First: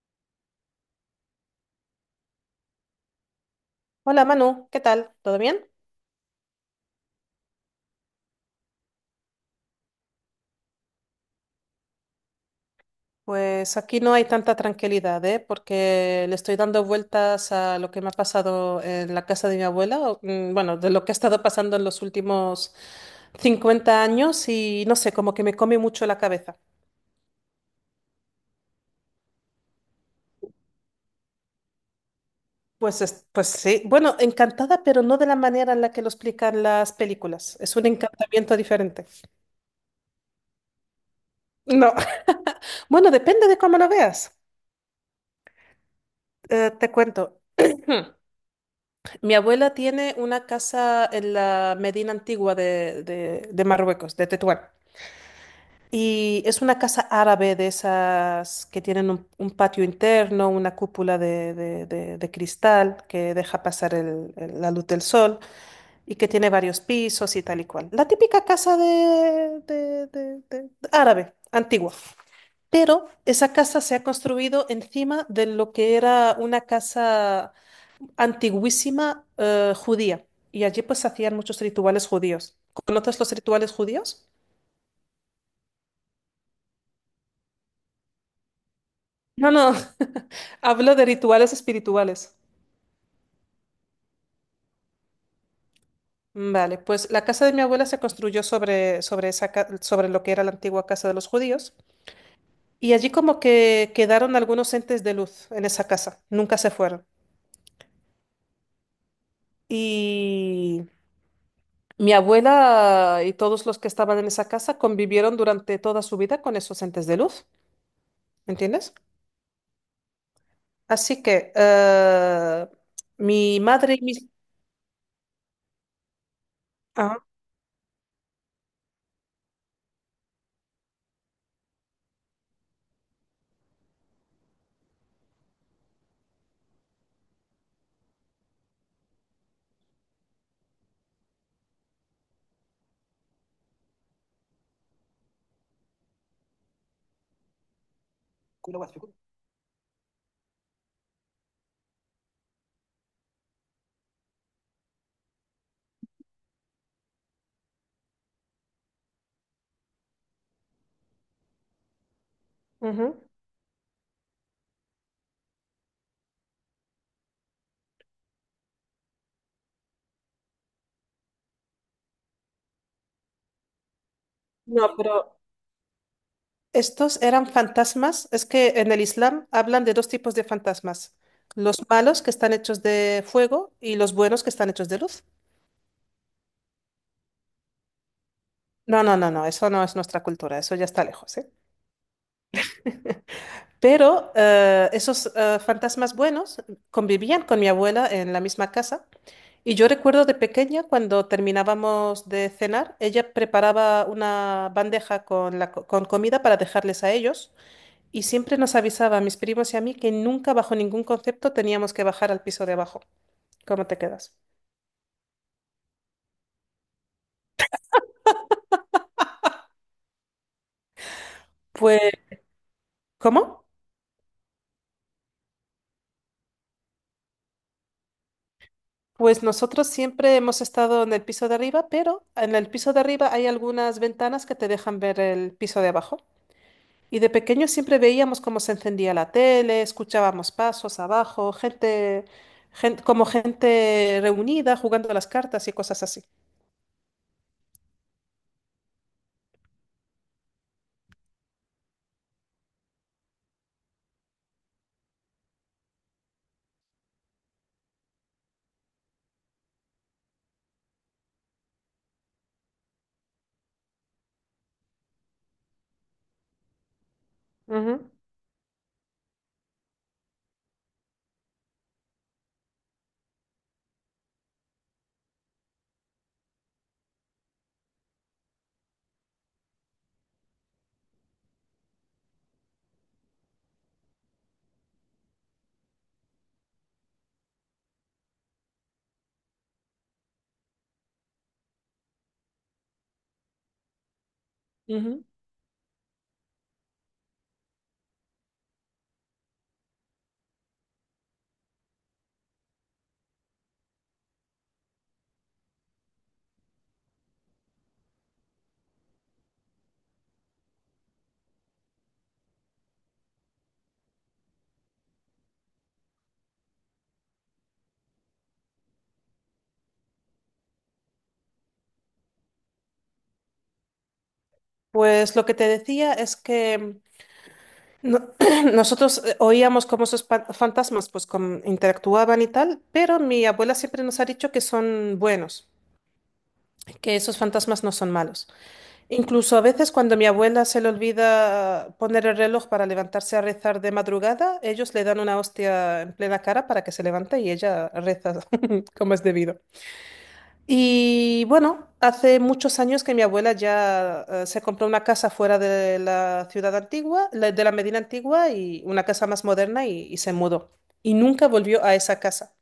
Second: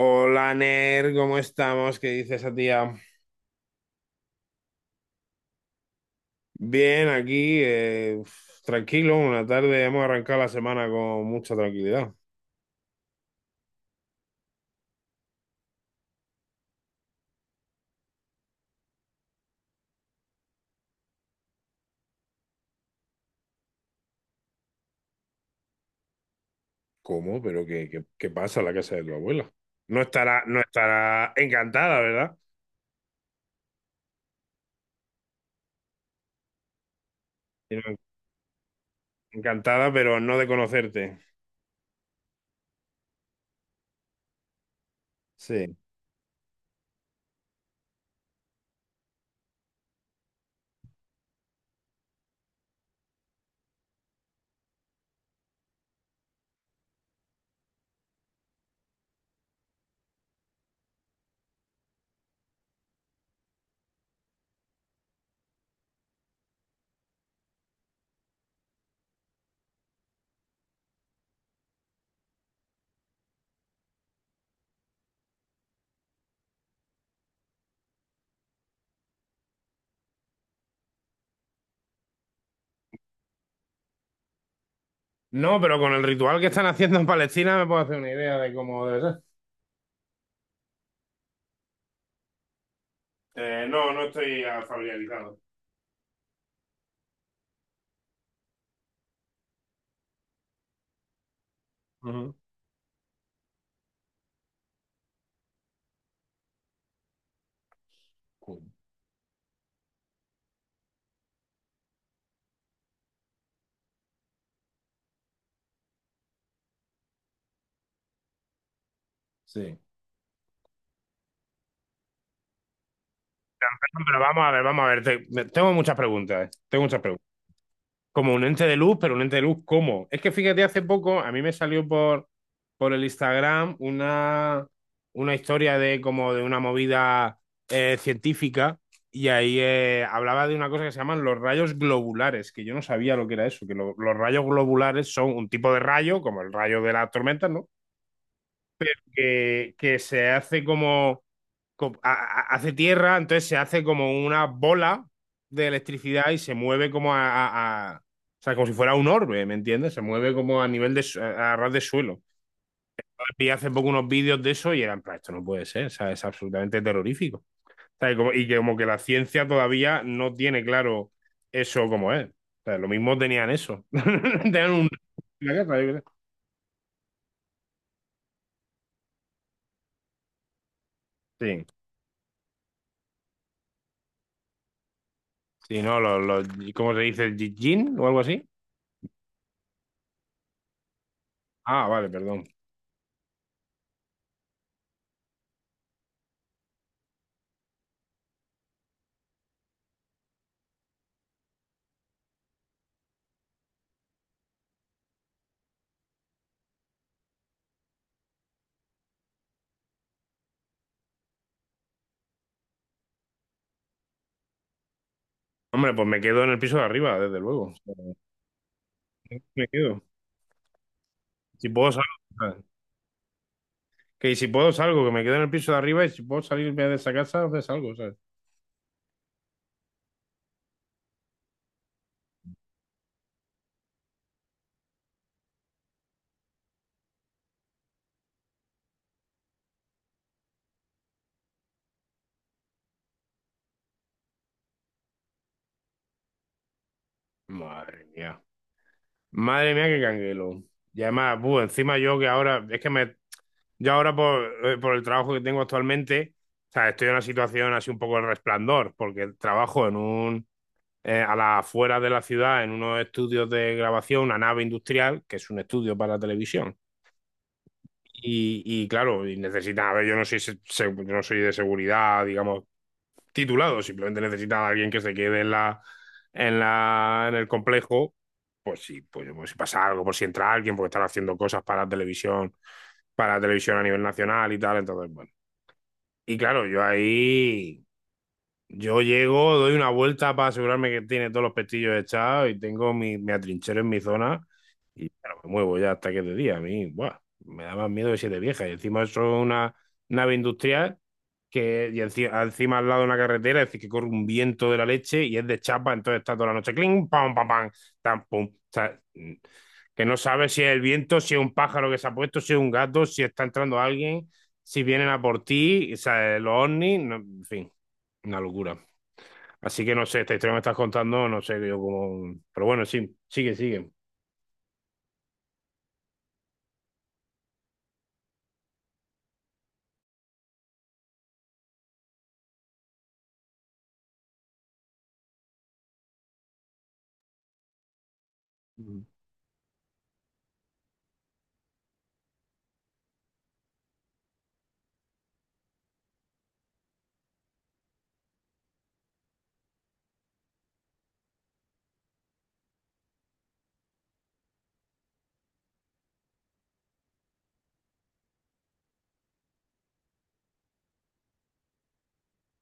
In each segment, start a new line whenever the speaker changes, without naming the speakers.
Hola, Ner, ¿cómo estamos? ¿Qué dice esa tía?
Hola Manu, ¿qué tal? ¿Todo bien?
Bien, aquí, uf, tranquilo, una tarde hemos arrancado la semana con mucha tranquilidad.
Pues aquí no hay tanta tranquilidad, ¿eh? Porque le estoy dando vueltas a lo que me ha pasado en la casa de mi abuela, o, bueno, de lo que ha estado pasando en los últimos 50 años y no sé, como que me come mucho la cabeza.
¿Cómo? ¿Pero qué pasa en la casa de tu abuela? No estará encantada, ¿verdad?
Pues, pues sí, bueno, encantada, pero no de la manera en la que lo explican las películas. Es
Sino
un encantamiento diferente.
encantada, pero no de conocerte.
No, bueno, depende de cómo lo veas.
Sí.
Te cuento. Mi abuela tiene una casa en la Medina Antigua de, de Marruecos, de Tetuán. Y es una casa árabe de esas que tienen un patio interno, una cúpula de, de cristal que deja pasar la luz del sol y que tiene varios pisos y tal y cual. La típica casa de, de árabe, antigua. Pero esa casa se ha construido encima de lo que era una casa antiguísima judía y allí pues se hacían muchos rituales judíos. ¿Conoces los rituales judíos?
No, pero con el ritual que están haciendo en Palestina me puedo hacer una idea de cómo debe ser.
No, no, hablo de rituales espirituales.
No estoy familiarizado.
Vale, pues la casa de mi abuela se construyó sobre, sobre, sobre lo que era la antigua casa de los judíos
Ujú.
y allí como que quedaron algunos entes de luz en esa casa, nunca se fueron.
Cool.
Y mi abuela y todos los que estaban en esa casa convivieron durante toda su vida con esos entes de luz, ¿entiendes?
Sí.
Así que mi madre y
Pero
mis...
vamos a ver. Tengo muchas preguntas. Tengo muchas
Ah,
preguntas. Como un ente de luz, pero un ente de luz, ¿cómo? Es que fíjate, hace poco a mí me salió por el Instagram una historia de como de una movida científica y ahí hablaba de una cosa que se llaman los rayos globulares, que yo no sabía lo que era eso, que los rayos globulares son un tipo de rayo, como el rayo de las tormentas, ¿no? Que se hace como, hace tierra, entonces se hace como una bola de electricidad y se mueve como o sea, como si fuera un orbe, ¿me entiendes? Se mueve como a nivel de, a ras de suelo.
ujú.
Vi hace poco unos vídeos de eso y eran, "Pero esto no puede ser, o sea, es absolutamente terrorífico. O sea, y como, y que como que la ciencia todavía no tiene claro eso como es. O sea, lo mismo tenían eso. Tenían un...
No, pero
la guerra, yo qué
estos eran fantasmas. Es que en el Islam hablan de dos tipos de fantasmas.
sé. Sí,
Los malos que están hechos de fuego y los buenos que están hechos de luz.
sí, no, ¿cómo se dice? ¿Jin o algo así?
No, no, no, no, eso no es nuestra cultura, eso ya está lejos, ¿eh?
Ah, vale, perdón.
Pero esos fantasmas buenos convivían con mi abuela en la misma casa. Y yo recuerdo de pequeña, cuando terminábamos de cenar, ella preparaba una bandeja con comida para dejarles a ellos y siempre nos avisaba a mis primos y a mí que nunca bajo ningún concepto teníamos que bajar al piso de abajo. ¿Cómo te quedas?
Hombre, pues me quedo en el piso de arriba, desde luego. Me quedo. Si puedo
Pues,
salgo, ¿sabes?
¿cómo?
Que si puedo salgo, que me quedo en el piso de arriba y si puedo salirme de esa casa, pues salgo, ¿sabes?
Pues nosotros siempre hemos estado en el piso de arriba, pero en el piso de arriba hay algunas ventanas que te dejan ver el piso de abajo. Y de pequeños siempre veíamos cómo se encendía la tele, escuchábamos pasos abajo, como gente reunida jugando a las cartas y cosas así.
Madre mía. Madre mía, qué canguelo. Y además, buh, encima yo que ahora, es que me, yo ahora por el trabajo que tengo actualmente, o sea, estoy en una situación así un poco de resplandor, porque trabajo en un, a las afueras de la ciudad, en unos estudios de grabación, una nave industrial, que es un estudio para televisión.
Ujú.
Y claro, y necesitan, a ver, yo no soy, yo no soy de seguridad, digamos, titulado, simplemente necesitan a alguien que se quede en el complejo, pues sí, pues, pues si pasa algo, por si entra alguien, porque están haciendo cosas para la televisión a nivel nacional y tal, entonces, bueno. Y claro, yo ahí. Yo llego, doy una vuelta para asegurarme que tiene todos los pestillos echados y tengo mi, me atrinchero en mi zona y
Ujú.
claro, me muevo ya hasta que es de día. A mí, buah, me da más miedo que siete viejas. Y encima eso es una nave industrial que y encima, al lado de una carretera, es decir, que corre un viento de la leche y es de chapa, entonces está toda la noche cling, pam, pam, pam, tam, pum. O sea, que no sabes si es el viento, si es un pájaro que se ha puesto, si es un gato, si está entrando alguien, si vienen a por ti, o sea, los ovnis, en fin, una locura. Así que no sé, esta historia que me estás contando, no sé yo cómo. Pero bueno, sí, sigue, sigue.
Pues lo que te decía es que no- nosotros oíamos cómo esos fantasmas pues interactuaban y tal, pero mi abuela siempre nos ha dicho que son buenos, que esos fantasmas no son malos.
Ujú.
Incluso a veces cuando a mi abuela se le olvida poner el reloj para levantarse a rezar de madrugada, ellos le dan una hostia en plena cara para que se levante y ella reza como es debido. Y bueno, hace muchos años que mi abuela ya se compró una casa fuera de la ciudad antigua, de la Medina antigua y una casa más moderna y se mudó. Y nunca volvió a esa casa,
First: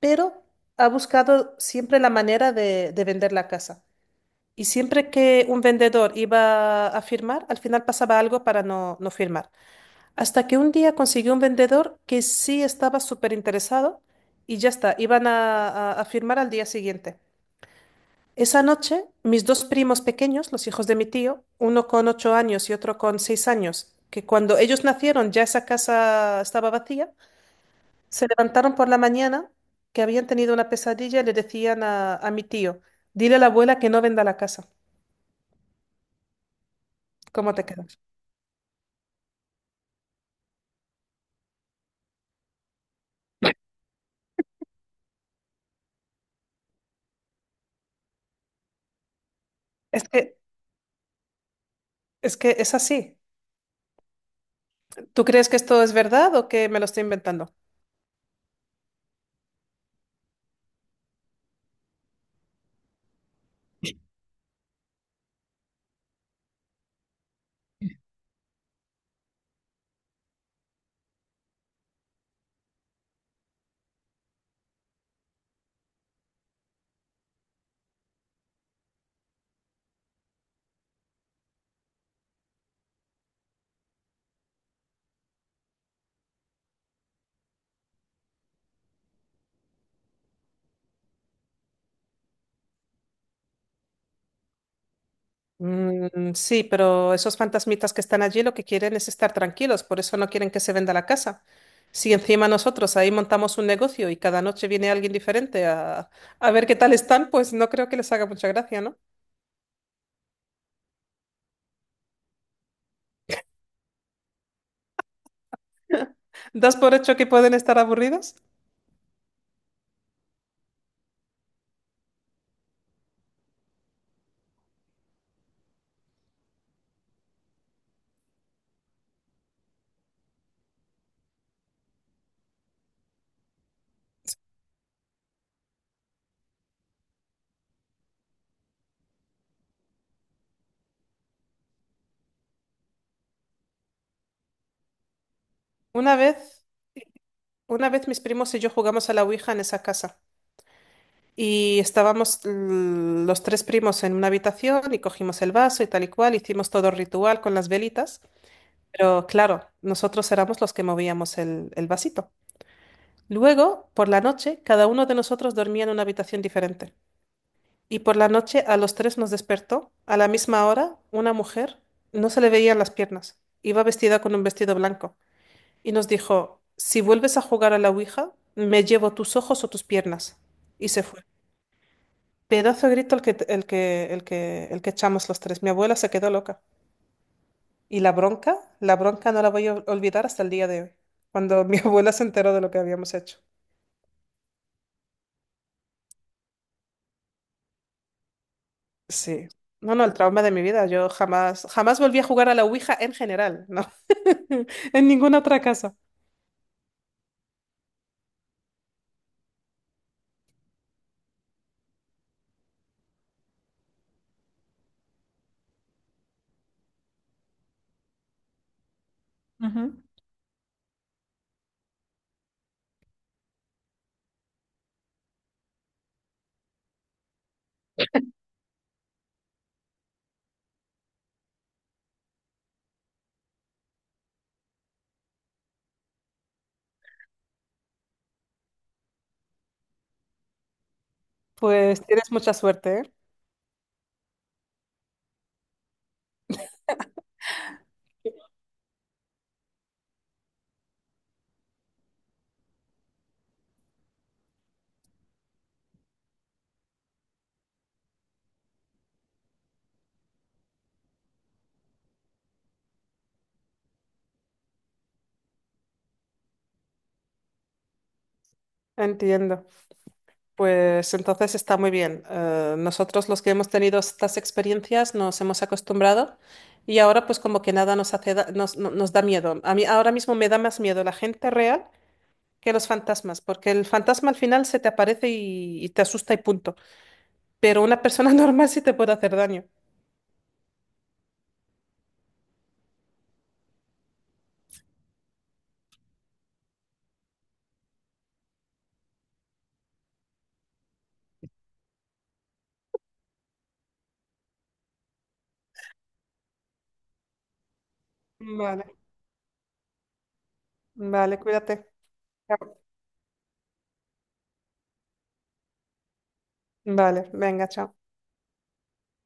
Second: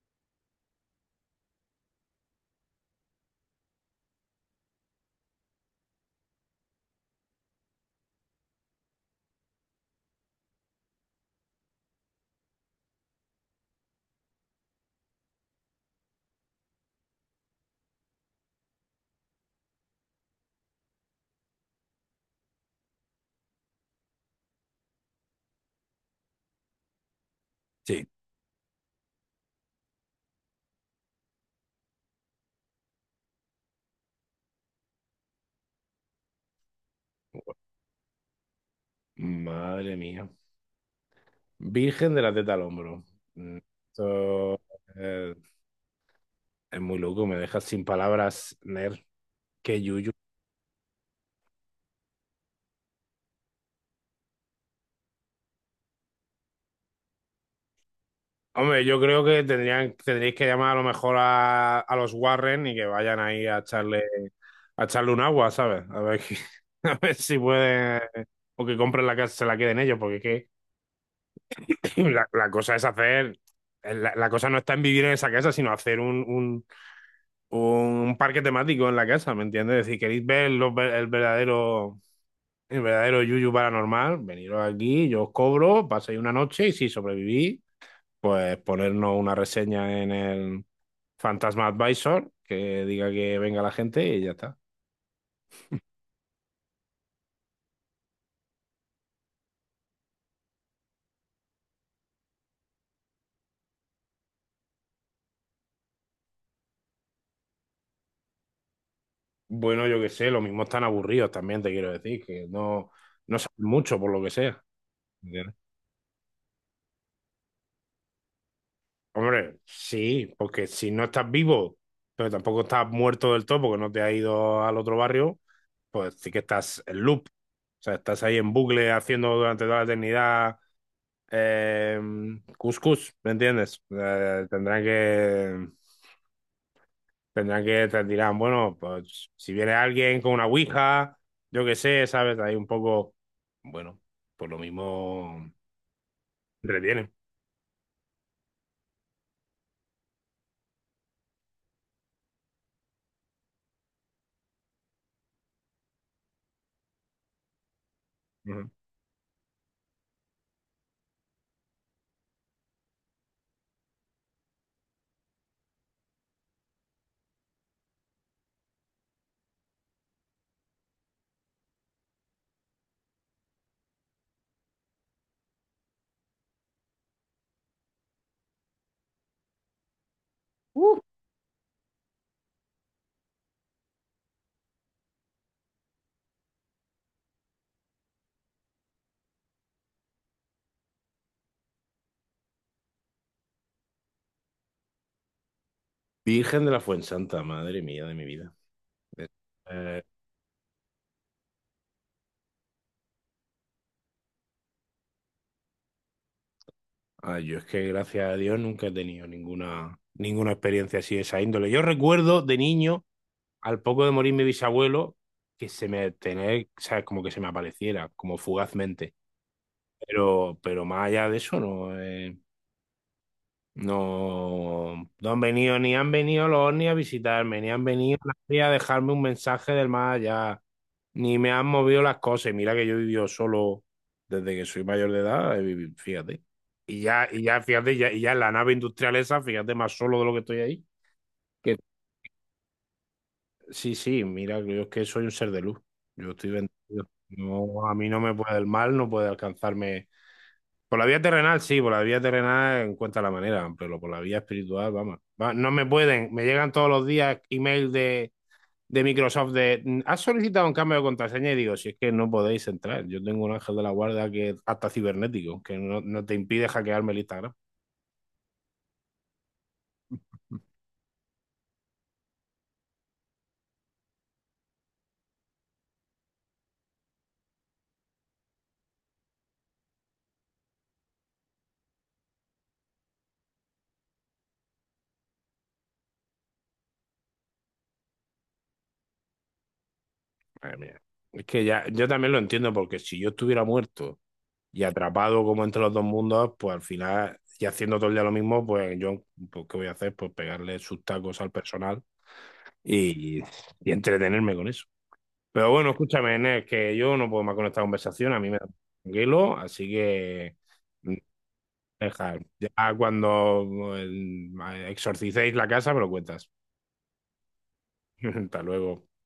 pero ha buscado siempre la manera de vender la casa. Y siempre que un vendedor iba a firmar, al final pasaba algo para no firmar. Hasta que un día consiguió un vendedor que sí estaba súper interesado y ya está, iban a firmar al día siguiente. Esa noche, mis dos primos pequeños, los hijos de mi tío, uno con 8 años y otro con 6 años, que cuando ellos nacieron ya esa casa estaba vacía,
Sí.
se levantaron por la mañana que habían tenido una pesadilla y le decían a mi tío, dile a la abuela que no venda la casa. ¿Cómo te quedas?
Madre mía. Virgen de la teta al hombro. Mm, Esto eh, es muy loco, me dejas sin palabras, Ner. Qué
Es
yuyu.
que es que es así. ¿Tú crees que esto es verdad o que me lo estoy inventando?
Hombre, yo creo que tendrían, tendréis que llamar a lo mejor a los Warren y que vayan ahí a echarle un agua, ¿sabes? A ver, que a ver si pueden. O que compren la casa, se la queden ellos, porque es que la cosa es hacer, la cosa no está en vivir en esa casa, sino hacer un parque temático en la casa, ¿me entiendes? Es decir, queréis ver el verdadero yuyu paranormal, veniros aquí, yo os cobro, paséis una noche y si sobrevivís, pues ponernos una reseña en el Fantasma Advisor que diga que venga la gente y ya está.
Mm, sí, pero esos fantasmitas que están allí lo que quieren es estar tranquilos, por eso no quieren que se venda la casa. Si encima nosotros ahí montamos un negocio y cada noche viene alguien diferente a ver qué tal están, pues no creo que les haga mucha gracia, ¿no?
Bueno, yo qué sé, lo mismo están aburridos también, te quiero decir, que no, no saben mucho por lo que sea.
¿Das por hecho que pueden estar aburridos?
Hombre, sí, porque si no estás vivo, pero tampoco estás muerto del todo porque no te has ido al otro barrio, pues sí que estás en loop. O sea, estás ahí en bucle haciendo durante toda la eternidad eh, cuscús, ¿me entiendes? Te dirán, bueno, pues si viene alguien con una ouija, yo qué sé, ¿sabes? Ahí un poco, bueno, pues lo mismo
Una vez,
retiene.
una vez mis primos y yo jugamos a la Ouija en esa casa. Y estábamos los tres primos en una habitación y cogimos el vaso y tal y cual, hicimos todo el ritual con las velitas,
Ujú.
pero claro, nosotros éramos los que movíamos el vasito. Luego, por la noche, cada uno de nosotros dormía en una habitación diferente. Y por la noche a los tres nos despertó, a la misma hora, una mujer, no se le veían las piernas, iba vestida con un vestido blanco, y nos dijo, si vuelves a jugar a la Ouija, me llevo tus ojos o tus piernas. Y
Uh,
se fue. Pedazo de grito el que echamos los tres. Mi abuela se quedó loca. Y la bronca no la voy a olvidar hasta el día de hoy, cuando mi abuela se enteró de lo que habíamos hecho.
Virgen de la Fuensanta, madre mía de mi vida.
Sí. No,
Eh,
no, el trauma de mi vida. Yo jamás, jamás volví a jugar a la Ouija en general, ¿no? En ninguna otra casa.
Ah, yo es que gracias a Dios nunca he tenido ninguna experiencia así de esa índole. Yo recuerdo de niño, al poco de morir mi bisabuelo, que se me tener, sabes como que se me apareciera, como fugazmente.
Ujú.
Pero más allá de eso, no. No, no han venido, ni han venido los ovnis a visitarme, ni han venido nadie a dejarme un mensaje del más allá, ni me han movido las cosas. Y mira que yo he vivido solo desde que soy mayor de edad, he vivido, fíjate. Fíjate, y ya en la nave industrial esa, fíjate, más solo de lo que estoy ahí. Que,
Pues tienes mucha suerte, ¿eh?
sí, sí, mira, yo es que soy un ser de luz. Yo estoy bendecido. No, a mí no me puede el mal, no puede alcanzarme por la vía terrenal, sí, por la vía terrenal encuentra la manera, pero por la vía espiritual, vamos. No me pueden, me llegan todos los días email de Microsoft de, ¿has solicitado un cambio de contraseña? Y digo, si es que no podéis entrar, yo tengo un ángel de la guarda que es hasta cibernético, que no, no te impide hackearme el Instagram.
Entiendo. Pues entonces está muy bien. Nosotros los que hemos tenido estas experiencias nos hemos acostumbrado y ahora pues como que nada nos hace da- nos, no- nos da miedo. A mí ahora mismo me da más miedo la gente real que los fantasmas, porque el fantasma al final se te aparece y te asusta y punto. Pero una persona normal sí te puede hacer daño.
Madre mía. Es que ya, yo también lo entiendo, porque si yo estuviera muerto y atrapado como entre los dos mundos, pues al final, y haciendo todo el día lo mismo, pues yo, pues, ¿qué voy a hacer? Pues pegarle sus tacos al personal y, y entretenerme con eso. Pero bueno, escúchame, Enes, que yo no puedo más con esta conversación, a mí me da
Vale,
tranquilo, así que mm,
vale, cuídate.
deja, ya
Chao.
cuando exorcicéis la casa me lo cuentas.
Vale, venga, chao.
Hasta luego.